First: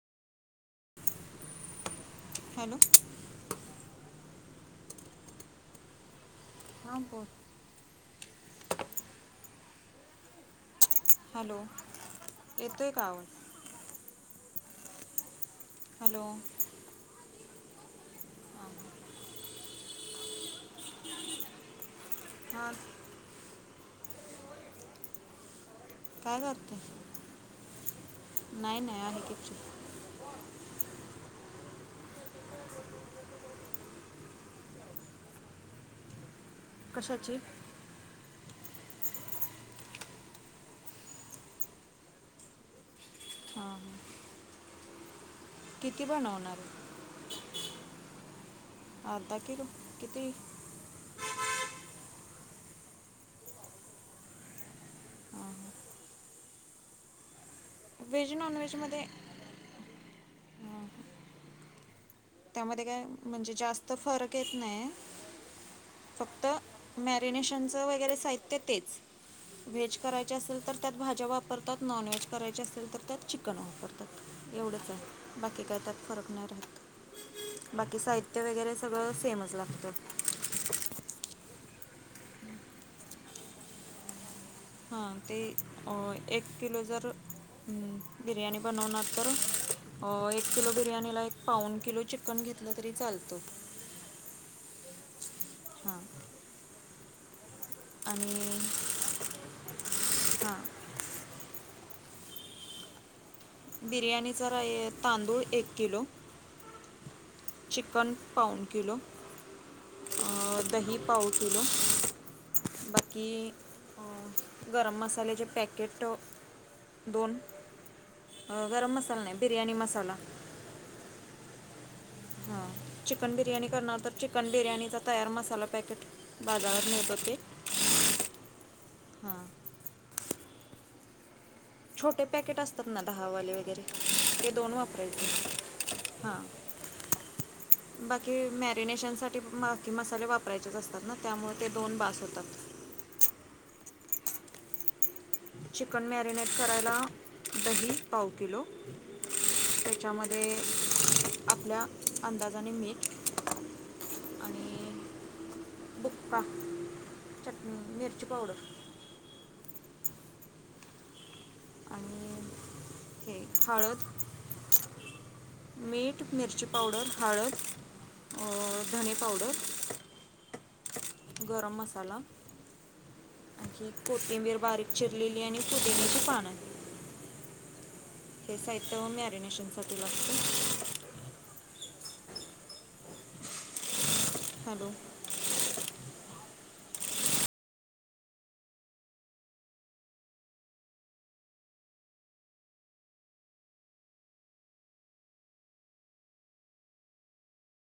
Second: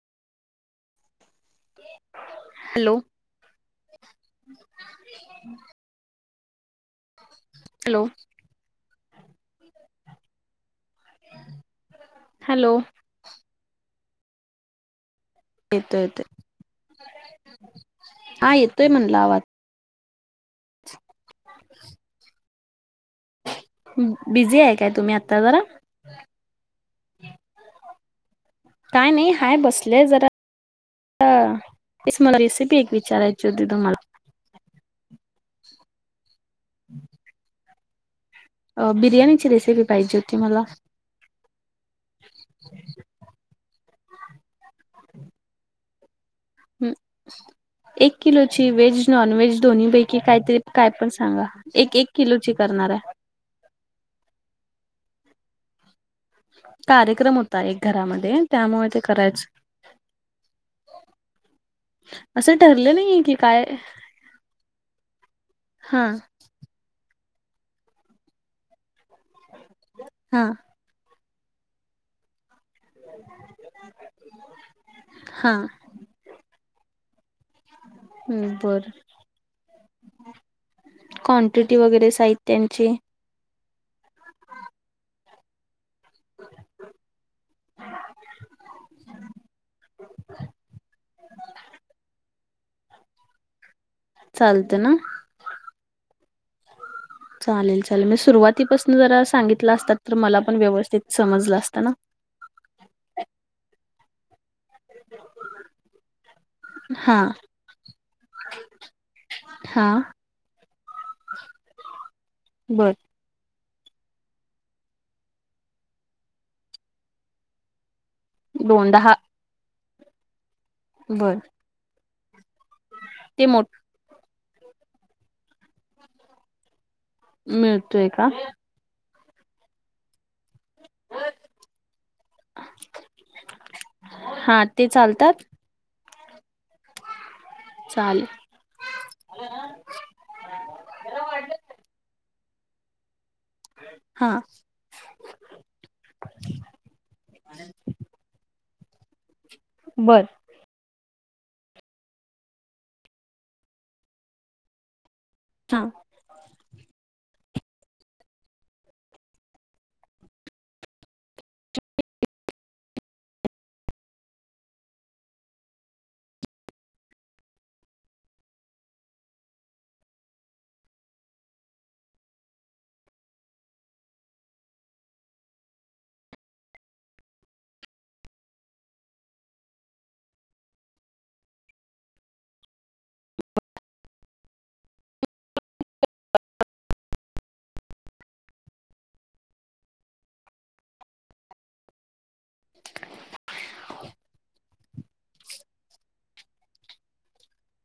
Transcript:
ते हॅलो [inaudible] हां बर हॅलो [inaudible] हॅलो हॅलो येतोय का येतोय हॅलो येतोय हा येतोय म्हणलावाज ह बिझी आहे काय तुम्ही आता जरा काय करत काय नाही हाय बसले जरा इ मे भी एक विचार आहे जो द तु मला कशाची अ बिर्याणीची रेसिपी पाहिजे होती मला हां हां किती बणावणार हम् एक किलो व्हेज नॉन अर्धा व्हेज किलो दोन्ही पैकी किती काहीतरी काय पण सांगा? एक किलुची करणार आहे. कार्यक्रम होता. एक व्हेज घरामध्ये त्यामुळे ते नॉनव्हेजमध्ये करायचं. हां. असं त्यामध्ये ठरलं काय नाहीये की म्हणजे काय जास्त फरक येत नाही हा फक्त मॅरीनेशनचं वगैरे साहित्य तेच व्हेज करायचे हा असेल तर त्यात भाज्या वापर करतात नॉनव्हेज करायचे अस अस तर त्यात चिकन वापरतात. एवढंच आहे. हा बाकी काय त्यात फरक नाही राहत. बाकी साहित्य वगैरे बर सगळं सेमच लागत. क्वांटिटी वगैरे साहित्याची हा ते अ एक किलो जर हम्म. बिर्याणी बनवणार तर, एक किलो बिर्याणी ला एक पाऊन किलो चिकन घ घलं तरी चालतो. चालत ना? हा. चालेल चालेल. म सुरुवातीपासून जरा सांगितलं असतात तर मला पण हां व्यवस्थित समजलं अस त ना? बिर्याणीचा तांदूळ एक किलो. हा चिकन पाऊन किलो, हा अं दही. पाव किलो बर बाकी गरम मसाल्याचे पॅकेट दोन. अ गरम मसाला नाही. बिर्याणी मसाला. बरं. हा चिकन बिर्याणी करणार तर, चिकन बिर्याणीचा तयार मसाला पॅकेट बाजारात मिळतो. मिळतोय का हा. छोटे पॅकेट असतात ना दहावाले वगैरे ते हा दोन चालतात वापरायचे हा [unintelligible] बाकी मॅरिनेशन साठी बाकी मसाले वापरायचेच असतात ना त्यामुळे ते दोन बास होतात. हा. चिकन मॅरिनेट करायला दही पाव किलो. बर त्याच्यामध्ये आपल्या अंदाजाने मिठ आणि हा. भुका चटणी मिर्च पावडर आणि हे हळद मीठ मिरची, पावडर, हळद. धनी पावडर. गरम मसाला. अखी कोथिंबीर बारीक चिरलेली आणि पुदिन्याची पानं हे साहित्य व मी मेरीनेशनसाठी लागत हॅलो